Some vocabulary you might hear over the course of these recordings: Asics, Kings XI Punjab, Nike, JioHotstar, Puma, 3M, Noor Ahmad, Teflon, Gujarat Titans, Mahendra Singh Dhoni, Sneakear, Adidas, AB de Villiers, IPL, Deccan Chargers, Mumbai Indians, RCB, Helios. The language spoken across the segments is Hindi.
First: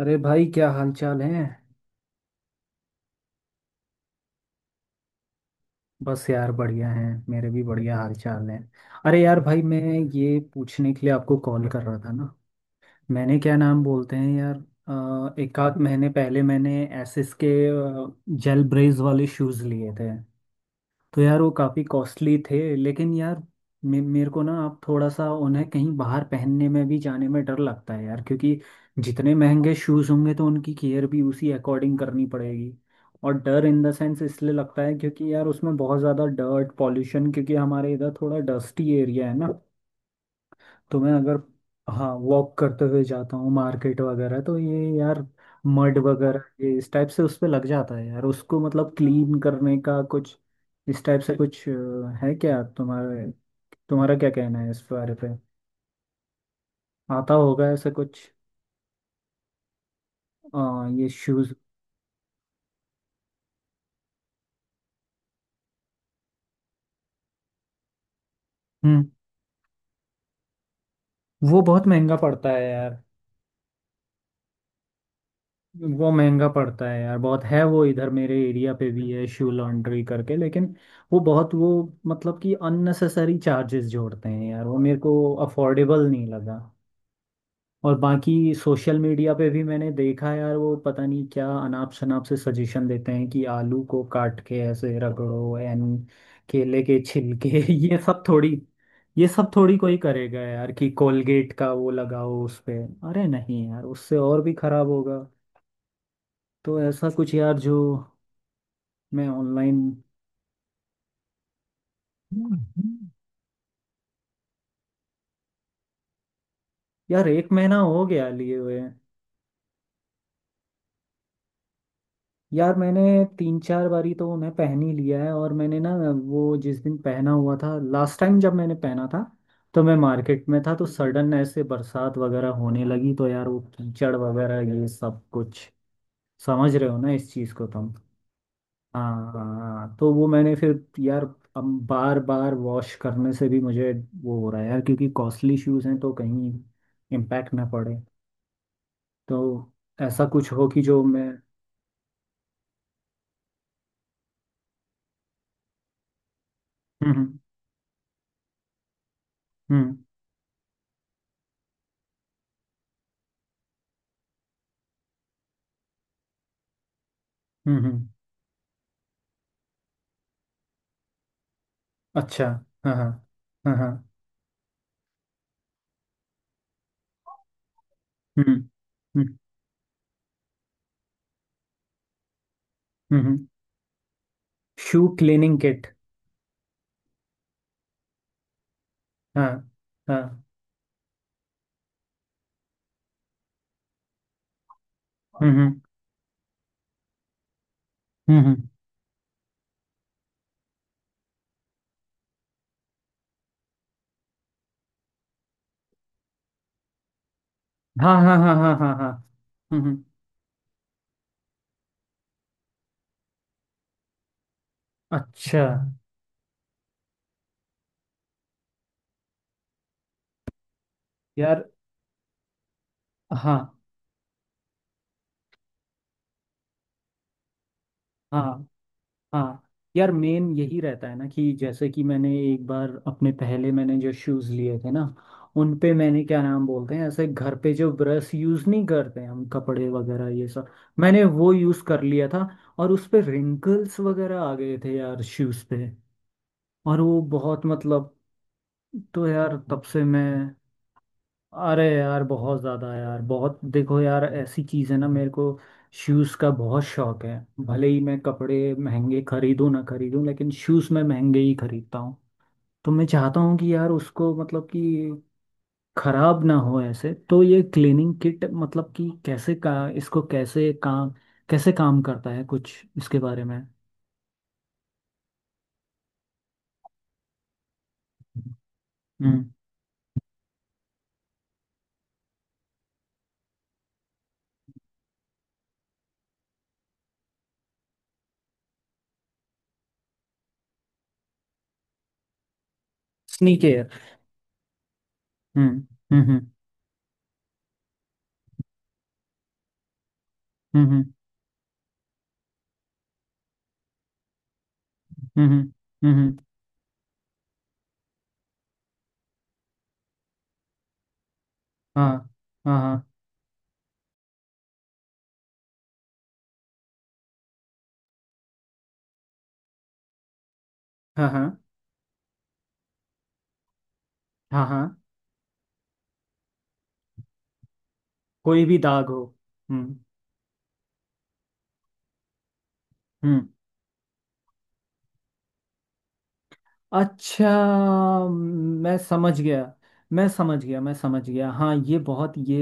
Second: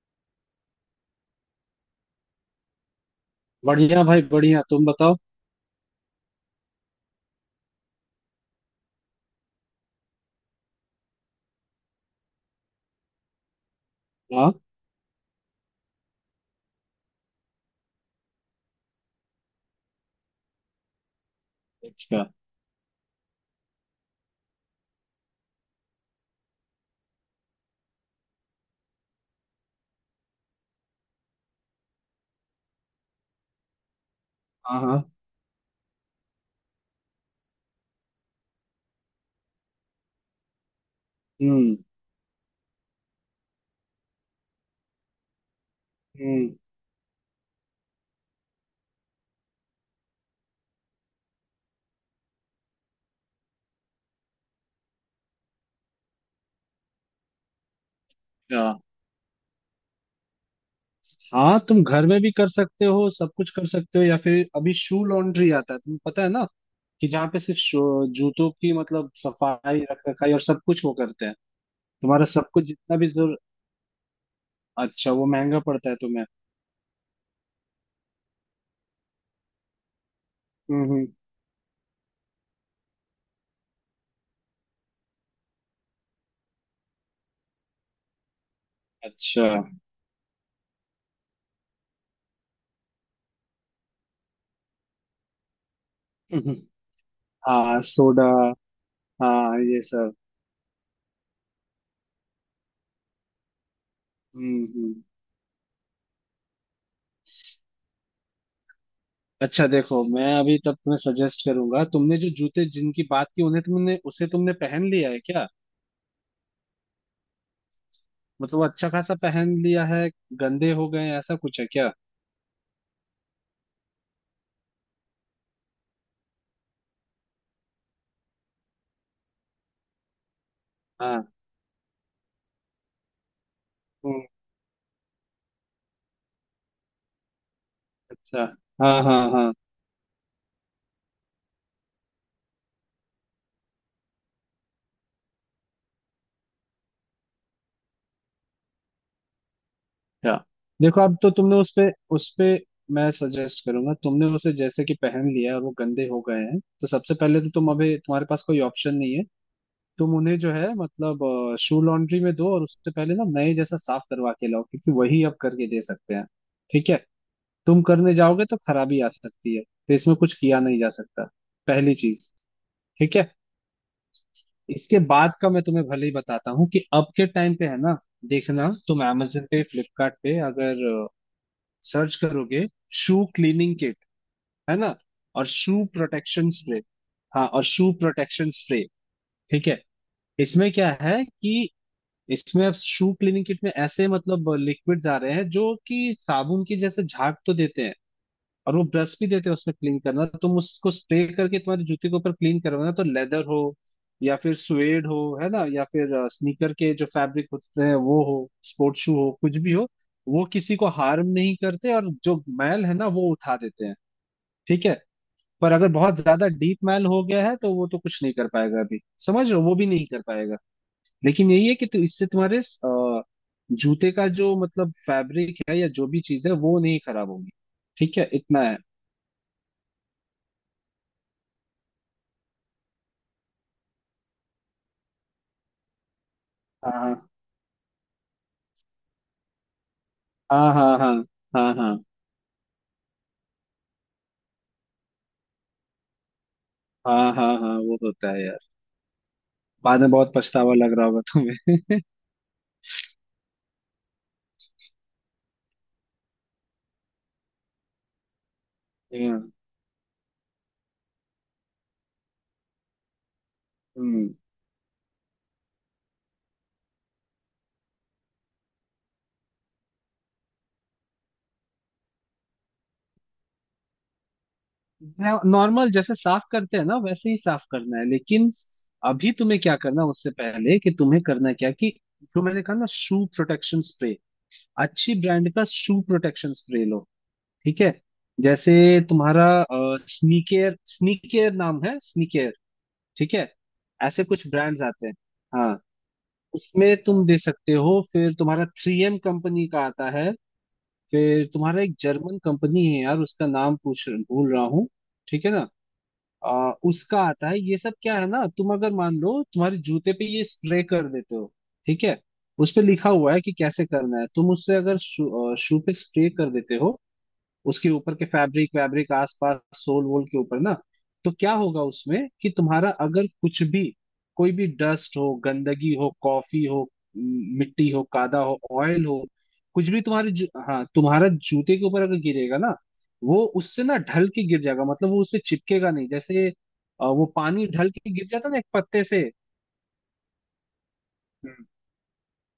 अरे भाई क्या हाल चाल है। बढ़िया भाई बढ़िया। तुम बताओ। बस यार बढ़िया है। मेरे भी बढ़िया हाल चाल है। अरे यार भाई मैं ये पूछने के लिए आपको कॉल कर रहा था ना। मैंने क्या नाम बोलते हैं हाँ। यार, एक आध महीने पहले मैंने एसिस के जेल ब्रेस वाले शूज़ लिए थे। तो यार वो काफ़ी अच्छा। कॉस्टली थे, लेकिन यार मे मेरे को ना अब थोड़ा सा उन्हें कहीं बाहर पहनने में भी जाने में डर लगता है यार, क्योंकि जितने महंगे शूज़ होंगे तो उनकी केयर भी उसी अकॉर्डिंग करनी पड़ेगी। और डर इन द सेंस इसलिए हाँ लगता है हाँ। क्योंकि यार उसमें बहुत ज़्यादा डर्ट पॉल्यूशन, क्योंकि हमारे इधर थोड़ा डस्टी एरिया है ना। तो मैं अगर हम्म हाँ वॉक करते हुए जाता हूँ मार्केट वगैरह तो ये यार मड वगैरह हम्म ये इस टाइप से उस पे लग जाता है यार, उसको मतलब क्लीन करने का कुछ इस टाइप से कुछ है क्या तुम्हारे? तुम्हारा क्या कहना है इस बारे पे? आता होगा ऐसे कुछ? अच्छा। अ, ये शूज। हाँ तुम घर में भी कर सकते हो, सब कुछ कर सकते हो, या फिर अभी शू लॉन्ड्री आता है, तुम्हें पता है ना कि जहाँ पे सिर्फ जूतों की हम्म। मतलब सफाई रख रखाई और सब कुछ वो करते हैं। वो बहुत महंगा तुम्हारा सब पड़ता है कुछ जितना यार। भी जरूर। अच्छा वो महंगा पड़ता है वो तुम्हें। महंगा पड़ता है यार, बहुत है वो इधर मेरे एरिया पे भी है शू लॉन्ड्री करके, लेकिन हम्म हम्म वो बहुत वो मतलब कि अननेसेसरी चार्जेस जोड़ते हैं यार, वो मेरे को अफोर्डेबल नहीं लगा। और बाकी सोशल मीडिया अच्छा। पे भी मैंने देखा यार, वो पता नहीं क्या अनाप शनाप से सजेशन देते हैं कि आलू को काट के ऐसे रगड़ो एंड हम्म, केले के छिलके हाँ ये सब सोडा। थोड़ी, ये सब हाँ थोड़ी ये कोई सब। करेगा यार, कि कोलगेट का वो लगाओ उस पे। अरे नहीं यार, उससे और भी हम्म खराब हम्म होगा। तो ऐसा कुछ यार जो मैं अच्छा, ऑनलाइन। देखो मैं अभी तब तुम्हें सजेस्ट करूंगा। तुमने जो जूते जिनकी बात की उन्हें तुमने उसे तुमने पहन लिया है क्या? यार एक महीना हो गया लिए मतलब वो हुए। अच्छा खासा पहन लिया है। गंदे हो गए हैं, ऐसा कुछ है क्या? यार मैंने तीन चार बारी तो उन्हें पहन ही लिया है। और मैंने ना वो जिस दिन पहना हुआ था लास्ट टाइम जब मैंने पहना था, तो मैं मार्केट में था तो हाँ। सडन ऐसे बरसात वगैरह होने लगी तो यार वो कीचड़ हम्म, वगैरह ये सब कुछ। समझ रहे हो ना इस चीज़ को तुम? अच्छा। हाँ हाँ हाँ हाँ। हाँ, तो वो मैंने फिर यार अब बार बार वॉश करने से भी मुझे वो हो रहा है यार, क्योंकि कॉस्टली शूज़ हैं तो कहीं इम्पैक्ट ना पड़े। तो ऐसा क्या, कुछ हो कि देखो जो अब मैं। तो तुमने उस पे मैं सजेस्ट करूंगा। तुमने उसे जैसे कि पहन लिया है और वो गंदे हो गए हैं तो सबसे हम्म। पहले तो तुम, अभी तुम्हारे पास कोई ऑप्शन नहीं है। हम्म। तुम उन्हें जो है मतलब शू लॉन्ड्री में दो और उससे पहले ना नए जैसा साफ करवा के लाओ क्योंकि वही अब करके दे सकते हैं, ठीक है। हम्म। तुम करने जाओगे तो खराबी आ सकती है, तो इसमें कुछ किया नहीं जा सकता, पहली चीज। अच्छा। हाँ हाँ ठीक है, हाँ हाँ। इसके बाद का मैं तुम्हें भले ही बताता हूँ कि अब के टाइम पे है ना, हम्म देखना तुम हम्म। amazon पे, फ्लिपकार्ट पे अगर सर्च करोगे, हम्म शू हम्म, क्लीनिंग किट, है ना, शू और cleaning shoe kit. Protection spray. हाँ, और शू प्रोटेक्शन स्प्रे, हाँ ठीक है। हाँ। इसमें क्या है कि इसमें अब शू क्लीनिंग किट में ऐसे मतलब लिक्विड्स आ रहे हैं हम्म जो हम्म कि साबुन की जैसे झाग तो देते हैं, हम्म, हम्म, और वो ब्रश भी देते हैं उसमें। क्लीन करना, तुम उसको स्प्रे करके तुम्हारे जूते के ऊपर क्लीन करवाना, तो लेदर हो या फिर स्वेड हो, है ना, या फिर स्नीकर के जो फैब्रिक होते हैं हाँ वो हाँ हो, हाँ हाँ हाँ स्पोर्ट हाँ। शू हो, कुछ भी हम्म हो, हम्म, वो किसी को हार्म नहीं करते और जो मैल है ना वो उठा देते हैं, ठीक है। अच्छा। पर अगर बहुत ज्यादा डीप मैल हो गया है तो वो तो कुछ नहीं कर पाएगा अभी, समझ रहे हो, वो भी नहीं कर पाएगा। लेकिन यार यही है कि इससे तुम्हारे हाँ। जूते का जो मतलब फैब्रिक है या जो भी चीज है वो नहीं खराब होगी, ठीक है, इतना हाँ है। हाँ। यार मेन यही रहता है ना कि जैसे कि मैंने एक बार अपने पहले मैंने जो शूज़ लिए थे ना, उन पे मैंने क्या नाम हाँ बोलते हैं हाँ। ऐसे घर पे जो ब्रश यूज़ नहीं करते हम कपड़े वगैरह ये सब, हाँ हाँ हाँ। मैंने वो हाँ यूज़ हाँ कर लिया था। और उस पे रिंकल्स वगैरह आ गए थे यार शूज़ पे, और वो हाँ। हाँ बहुत हाँ वो मतलब होता है यार। तो यार तब बाद से में बहुत मैं। पछतावा लग रहा होगा तुम्हें। अरे यार बहुत ज़्यादा यार बहुत। देखो यार ऐसी चीज़ है ना, मेरे को शूज़ का बहुत शौक है। भले ही मैं कपड़े महंगे हाँ, खरीदूं ना खरीदूं, लेकिन शूज़ मैं महंगे ही खरीदता हूँ। तो मैं चाहता हूँ कि यार उसको हम्म मतलब कि खराब ना हो ऐसे। तो ये क्लीनिंग किट मतलब कि कैसे का इसको कैसे काम, कैसे काम करता है कुछ इसके बारे में? नॉर्मल जैसे साफ करते हैं ना वैसे ही साफ करना है, लेकिन अभी हम्म। तुम्हें क्या करना है, उससे पहले कि तुम्हें करना क्या कि जो मैंने कहा ना, शू प्रोटेक्शन स्प्रे, अच्छी ब्रांड का शू प्रोटेक्शन स्प्रे लो, ठीक है। जैसे तुम्हारा स्नीकेयर स्नीकेयर नाम है, स्नीकेयर, ठीक है, स्नीक केयर। ऐसे कुछ ब्रांड्स आते हैं। हम्म हाँ। हम्म। उसमें तुम दे सकते हो, फिर तुम्हारा थ्री एम कंपनी का आता है, हम्म फिर तुम्हारा एक जर्मन कंपनी है यार उसका नाम पूछ भूल रहा हूँ, ठीक हम्म है ना, हम्म हम्म, उसका आता है। ये सब क्या है ना, तुम अगर मान लो तुम्हारे जूते पे ये स्प्रे कर देते हो, ठीक हाँ है, उस हाँ पे हाँ लिखा हुआ है कि कैसे करना है। तुम उससे अगर शू पे स्प्रे कर देते हो उसके ऊपर के फैब्रिक वैब्रिक आसपास सोल वोल के ऊपर ना, हाँ तो क्या हाँ होगा उसमें कि तुम्हारा अगर कुछ भी, कोई हाँ भी हाँ। डस्ट हो, गंदगी हो, कॉफी हो, म, मिट्टी हो, कादा हो, कोई भी दाग ऑयल हो। हो, कुछ हम्म भी तुम्हारे हाँ तुम्हारा जूते के ऊपर अगर गिरेगा ना, वो हम्म, उससे ना ढल के गिर जाएगा, मतलब वो उससे चिपकेगा नहीं। जैसे वो अच्छा। पानी ढल के गिर जाता ना एक मैं पत्ते से। समझ गया। मैं समझ गया, मैं समझ गया, हम्म, हाँ ये बहुत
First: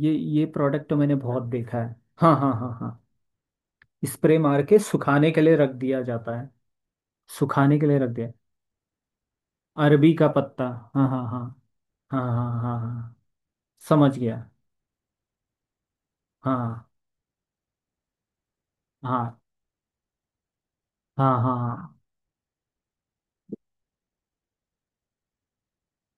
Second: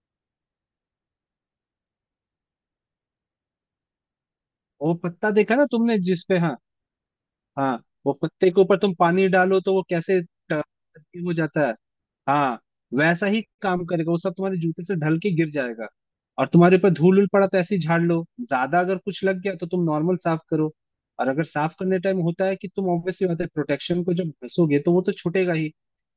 ये प्रोडक्ट तो मैंने बहुत देखा है। हाँ हाँ हाँ हाँ। स्प्रे मार के वो सुखाने पत्ता के देखा लिए ना रख तुमने, दिया जाता जिसपे है। हाँ हाँ सुखाने के लिए रख वो दिया। कुत्ते के ऊपर तुम पानी डालो तो वो अरबी कैसे का ट- पत्ता। हाँ हाँ हो हाँ। जाता है। हाँ हाँ, हाँ हाँ हाँ। वैसा ही काम करेगा, वो समझ सब गया। तुम्हारे जूते से ढल के गिर जाएगा। और तुम्हारे हाँ ऊपर धूल उल पड़ा तो ऐसे ही झाड़ लो, ज्यादा अगर कुछ हाँ लग गया तो तुम नॉर्मल साफ करो। और हाँ, अगर हाँ साफ हाँ करने टाइम होता है कि तुम ऑब्वियसली बात है प्रोटेक्शन को जब घसोगे तो वो तो छूटेगा ही।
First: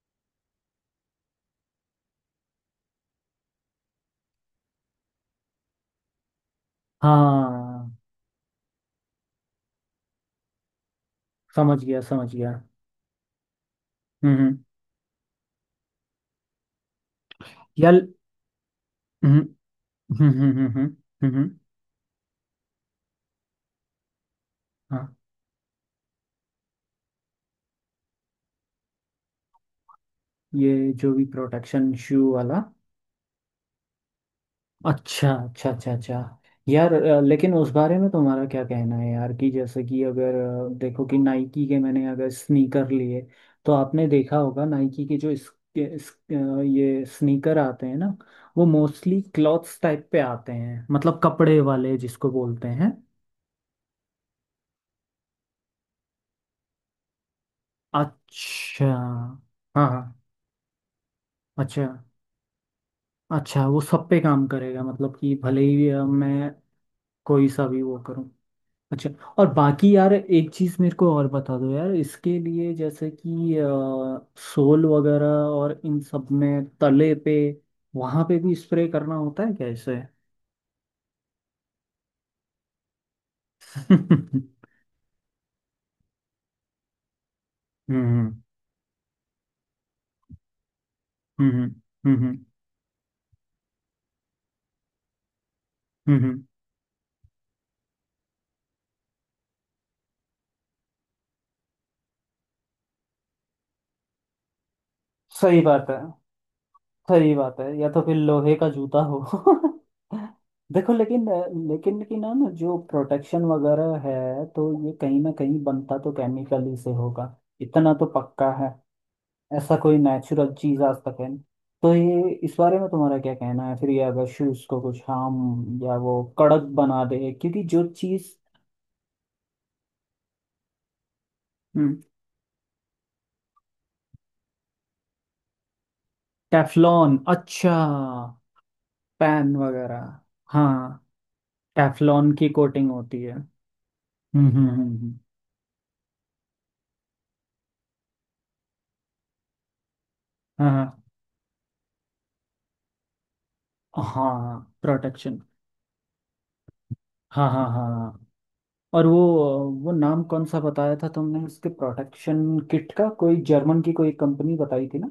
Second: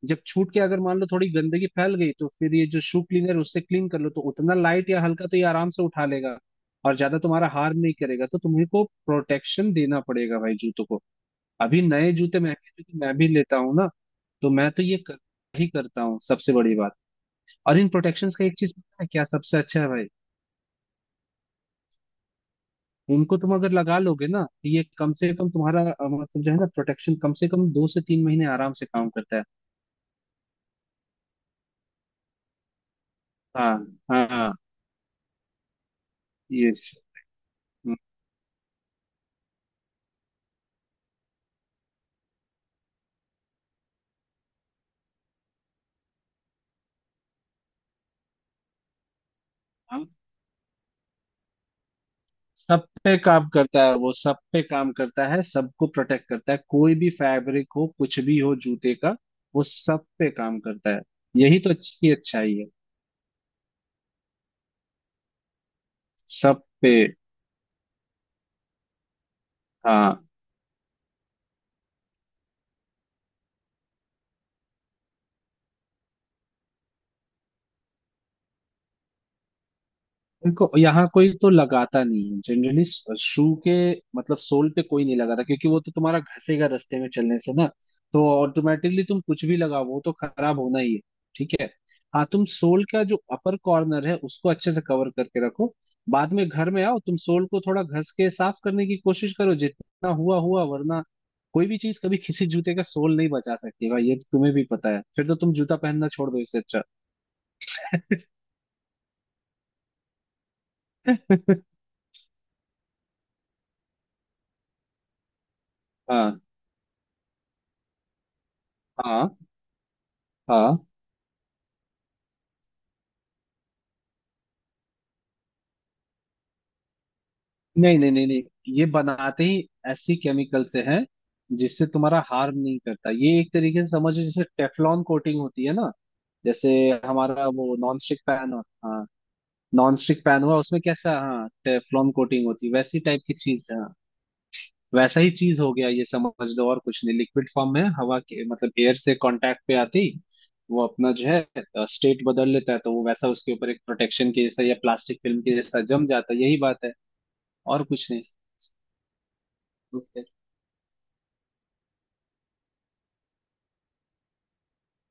जब छूट के अगर मान लो थोड़ी गंदगी फैल गई तो फिर ये जो शू क्लीनर है उससे क्लीन कर लो, तो उतना लाइट या हल्का तो ये आराम से उठा लेगा, और ज्यादा तुम्हारा हार्म हाँ, नहीं करेगा। तो तुम्हें को प्रोटेक्शन देना पड़ेगा भाई जूतों को। अभी समझ गया नए समझ जूते, गया। महंगे जूते मैं भी लेता हूँ ना, तो हम्म। मैं तो ही करता हूँ, सबसे बड़ी बात। और इन यार प्रोटेक्शंस का एक चीज पता है क्या हम्म सबसे अच्छा है भाई, हम्म हम्म हम्म हम्म हम्म, इनको तुम अगर लगा लोगे ना तो ये कम हाँ। से कम तुम्हारा मतलब जो है ना प्रोटेक्शन कम से कम दो से तीन महीने आराम से काम करता है। ये जो भी प्रोटेक्शन शू वाला। हाँ हाँ हाँ, अच्छा अच्छा अच्छा अच्छा। ये यार लेकिन उस बारे हम्म, में तुम्हारा क्या कहना है यार कि जैसे कि अगर देखो कि नाइकी के मैंने अगर स्नीकर लिए, तो आपने देखा होगा नाइकी के जो इस, के- इस, ये स्नीकर आते हैं ना, वो मोस्टली क्लॉथ्स हाँ, टाइप हाँ, पे आते हैं, मतलब कपड़े वाले जिसको बोलते सब हैं। पे काम करता है, वो सब पे काम करता है, सबको प्रोटेक्ट करता है, कोई भी फैब्रिक हो, कुछ भी हो अच्छा। जूते का, वो हाँ सब हाँ। पे काम करता है। यही तो अच्छा अच्छी अच्छाई है। अच्छा, वो सब पे काम करेगा मतलब कि भले ही मैं सब पे। कोई सा भी वो करूँ। अच्छा। और बाकी यार हाँ एक चीज़ मेरे को और बता दो यार इसके लिए, जैसे कि सोल वगैरह और इन सब में तले पे, वहाँ पे भी स्प्रे करना होता है कैसे? देखो यहाँ कोई तो लगाता नहीं है जनरली, शू के मतलब हम्म सोल पे कोई नहीं लगाता क्योंकि वो तो तुम्हारा घसेगा रास्ते में चलने से ना, तो हम्म ऑटोमेटिकली तुम कुछ भी लगाओ वो तो खराब होना ही है, ठीक है। हम्म हाँ, तुम सोल का जो अपर कॉर्नर है उसको अच्छे से कवर करके रखो, बाद हम्म। में घर में आओ तुम सोल को थोड़ा घस के साफ करने की कोशिश करो, जितना हुआ हुआ, वरना कोई भी चीज कभी किसी जूते का सोल नहीं बचा सकती भाई, ये तो तुम्हें भी पता है, फिर तो तुम सही जूता बात है, पहनना छोड़ दो इससे अच्छा। सही बात है, या तो फिर लोहे का जूता हो। देखो लेकिन लेकिन कि ना ना जो प्रोटेक्शन वगैरह है तो ये कहीं ना कहीं बनता तो हाँ केमिकल ही से होगा, इतना तो पक्का है। हाँ ऐसा कोई नेचुरल हाँ, चीज आज तक है नहीं। तो ये इस बारे में तुम्हारा क्या कहना है फिर, ये अगर शूज को कुछ हम या वो कड़क बना दे क्योंकि जो नहीं नहीं नहीं चीज। नहीं ये बनाते ही ऐसी केमिकल से है जिससे हम्म। तुम्हारा हार्म नहीं करता। ये एक तरीके से समझो जैसे टेफलॉन कोटिंग होती है ना, जैसे टेफलॉन हमारा अच्छा। वो नॉन स्टिक पैन हो। हाँ, पैन नॉन वगैरह। स्टिक पैन हुआ उसमें हाँ कैसा, हाँ टेफलॉन टेफलॉन कोटिंग की होती है, कोटिंग वैसी होती टाइप है। की चीज है, हाँ, हम्म हम्म हम्म, हम्म, वैसा ही चीज हो गया ये, समझ लो और कुछ नहीं। लिक्विड फॉर्म में हवा के मतलब एयर से कांटेक्ट पे आती वो हाँ अपना जो है स्टेट बदल लेता है, तो वो वैसा उसके ऊपर एक हाँ प्रोटेक्शन के जैसा या प्लास्टिक प्रोटेक्शन। फिल्म के जैसा जम जाता है, यही बात है हाँ हाँ और हाँ कुछ हाँ। और वो नाम नहीं। कौन सा बताया था तुमने इसके, प्रोटेक्शन किट का कोई जर्मन की कोई कंपनी बताई थी ना।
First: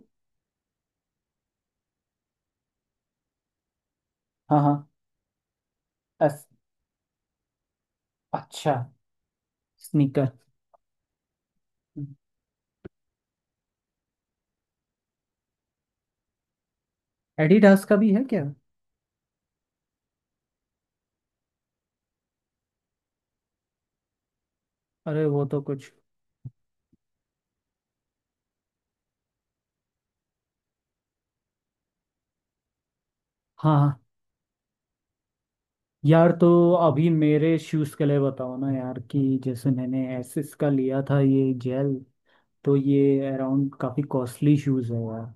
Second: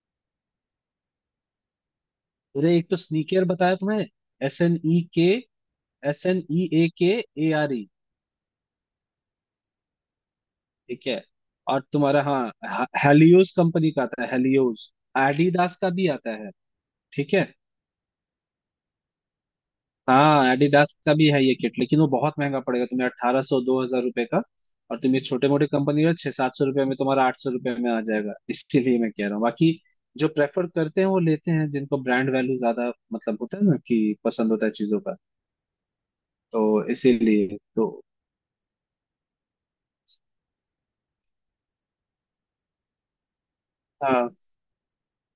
अरे एक तो स्नीकर बताया तुम्हें, हाँ एस हाँ। N E K, S S. N E A K, A R E, अच्छा स्नीकर। ठीक है। और तुम्हारा हाँ हेलियोस कंपनी का आता है, हेलियोस, एडिडास का भी आता है, ठीक है। एडिडास का भी है क्या? हाँ एडिडास का भी है ये किट, लेकिन वो बहुत महंगा पड़ेगा तुम्हें, अट्ठारह सौ दो हजार रुपये का। और तुम ये अरे वो छोटे तो मोटे कुछ। कंपनी का छह सात सौ रुपये में, तुम्हारा आठ सौ रुपये में आ जाएगा, इसीलिए मैं कह रहा हूँ। बाकी जो प्रेफर करते हैं वो लेते हैं, जिनको ब्रांड वैल्यू ज्यादा मतलब होता है हाँ ना हाँ। कि पसंद होता है चीजों का। यार तो तो अभी इसीलिए मेरे तो शूज़ के लिए बताओ ना यार, कि जैसे मैंने एसिस का लिया था ये जेल, तो ये अराउंड काफ़ी हाँ कॉस्टली शूज़ है यार।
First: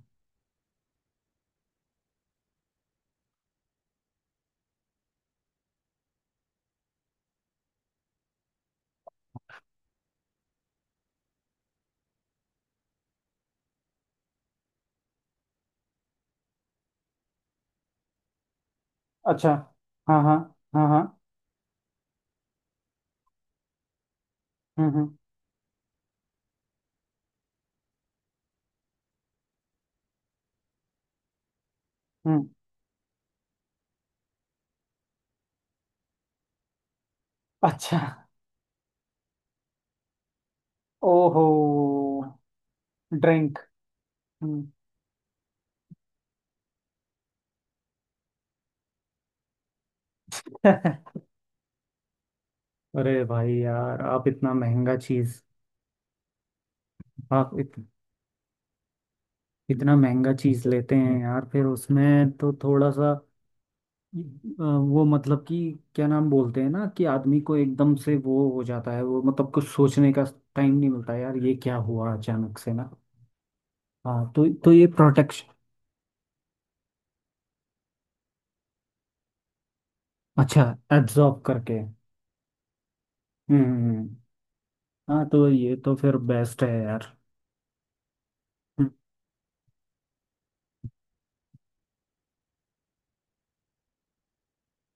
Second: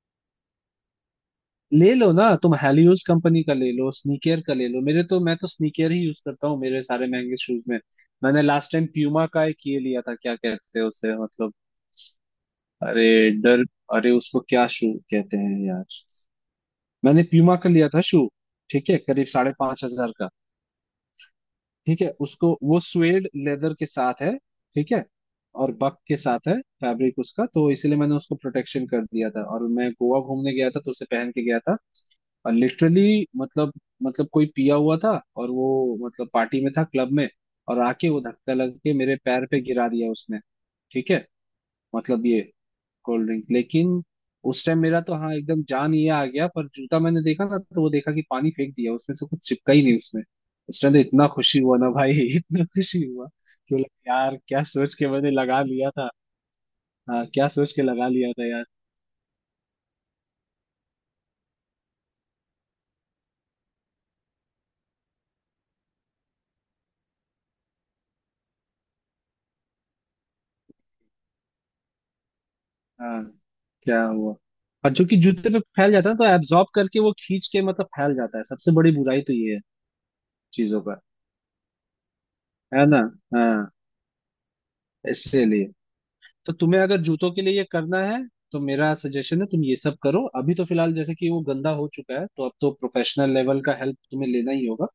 ले लो ना तुम, हेलियोस कंपनी का ले लो, स्नीकर का ले लो, मेरे तो मैं तो स्नीकर ही यूज करता हूँ मेरे सारे महंगे शूज में। मैंने लास्ट टाइम प्यूमा का एक ये लिया था, क्या कहते हैं उसे मतलब, अरे, डर, अरे उसको क्या शू कहते हैं यार, मैंने प्यूमा का लिया था शू, ठीक है, करीब अच्छा। साढ़े पांच हजार हाँ का, हाँ। हाँ हाँ। ठीक है। उसको वो स्वेड लेदर के साथ है, हम्म ठीक है, हम्म और बक के साथ है फैब्रिक उसका, तो इसलिए मैंने उसको प्रोटेक्शन कर दिया था। और मैं गोवा घूमने गया था तो उसे पहन के गया था, हम्म, और लिटरली मतलब, मतलब कोई पिया हुआ था और वो मतलब पार्टी में था क्लब में, और अच्छा। आके वो धक्का लग के मेरे पैर पे गिरा दिया उसने, ठीक है, ओहो। मतलब ये कोल्ड ड्रिंक। ड्रिंक। लेकिन उस टाइम मेरा तो हाँ एकदम जान ये आ गया, पर जूता मैंने देखा था तो वो देखा कि पानी फेंक दिया, उसमें से कुछ चिपका ही नहीं उसमें। उस टाइम तो इतना खुशी हुआ ना भाई, इतना खुशी अरे हुआ भाई कि यार बोला आप यार इतना क्या सोच महंगा के मैंने चीज़। लगा लिया था, हाँ क्या आप सोच इत, के लगा लिया था यार। इतना महंगा चीज़ लेते हैं यार, फिर उसमें तो थोड़ा सा वो मतलब कि क्या नाम बोलते हैं ना कि आदमी को एकदम से वो हो जाता है वो मतलब कुछ सोचने का टाइम नहीं मिलता यार, ये क्या हुआ अचानक से ना। हाँ। क्या हाँ हुआ, तो ये और जो कि जूते प्रोटेक्शन। पे फैल जाता है तो एब्जॉर्ब करके वो खींच के मतलब फैल जाता है, सबसे बड़ी बुराई तो ये है अच्छा। चीजों का, एब्जॉर्ब करके। है ना, हाँ, हम्म हम्म, हम्म। हाँ तो इसलिए ये तो फिर तो बेस्ट है तुम्हें अगर यार। जूतों के लिए ये करना है तो हम्म, मेरा सजेशन है तुम ये सब करो। अभी तो फिलहाल जैसे कि वो गंदा हो चुका है तो अब तो प्रोफेशनल लेवल का हेल्प तुम्हें लेना ही होगा,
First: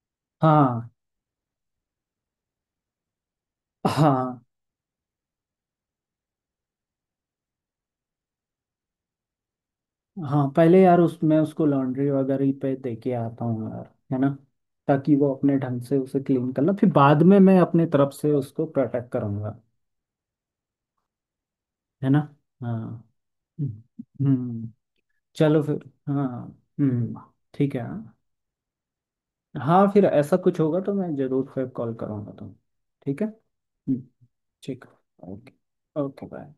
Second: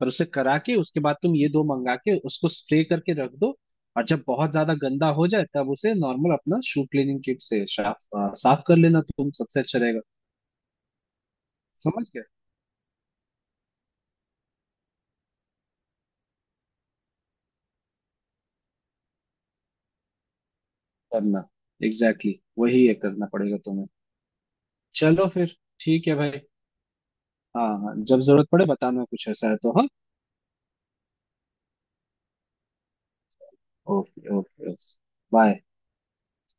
पर उसे करा के हाँ उसके बाद तुम ये दो मंगा के उसको स्प्रे करके रख दो। और जब हाँ। बहुत ज्यादा गंदा हो जाए तब उसे नॉर्मल अपना शू क्लीनिंग किट से साफ साफ कर लेना तुम, सबसे अच्छा रहेगा। हाँ पहले यार उस मैं उसको लॉन्ड्री समझ वगैरह पे दे के आता हूँ यार, है ना, ताकि वो अपने ढंग से उसे क्लीन कर ले, फिर बाद में मैं अपने तरफ से उसको प्रोटेक्ट करूंगा। करना है ना। एग्जैक्टली exactly, हाँ। वही है, करना पड़ेगा हम्म तुम्हें। हम्म। चलो फिर, चलो फिर ठीक है हाँ। भाई। हम्म। हाँ ठीक है हाँ हाँ। जब जरूरत पड़े बताना, कुछ ऐसा है तो हाँ। हाँ फिर ऐसा कुछ होगा तो मैं जरूर फिर कॉल करूँगा तुम। ठीक है। हम्म, ओके ओके। ठीक है। ओके। बाय। Okay bye.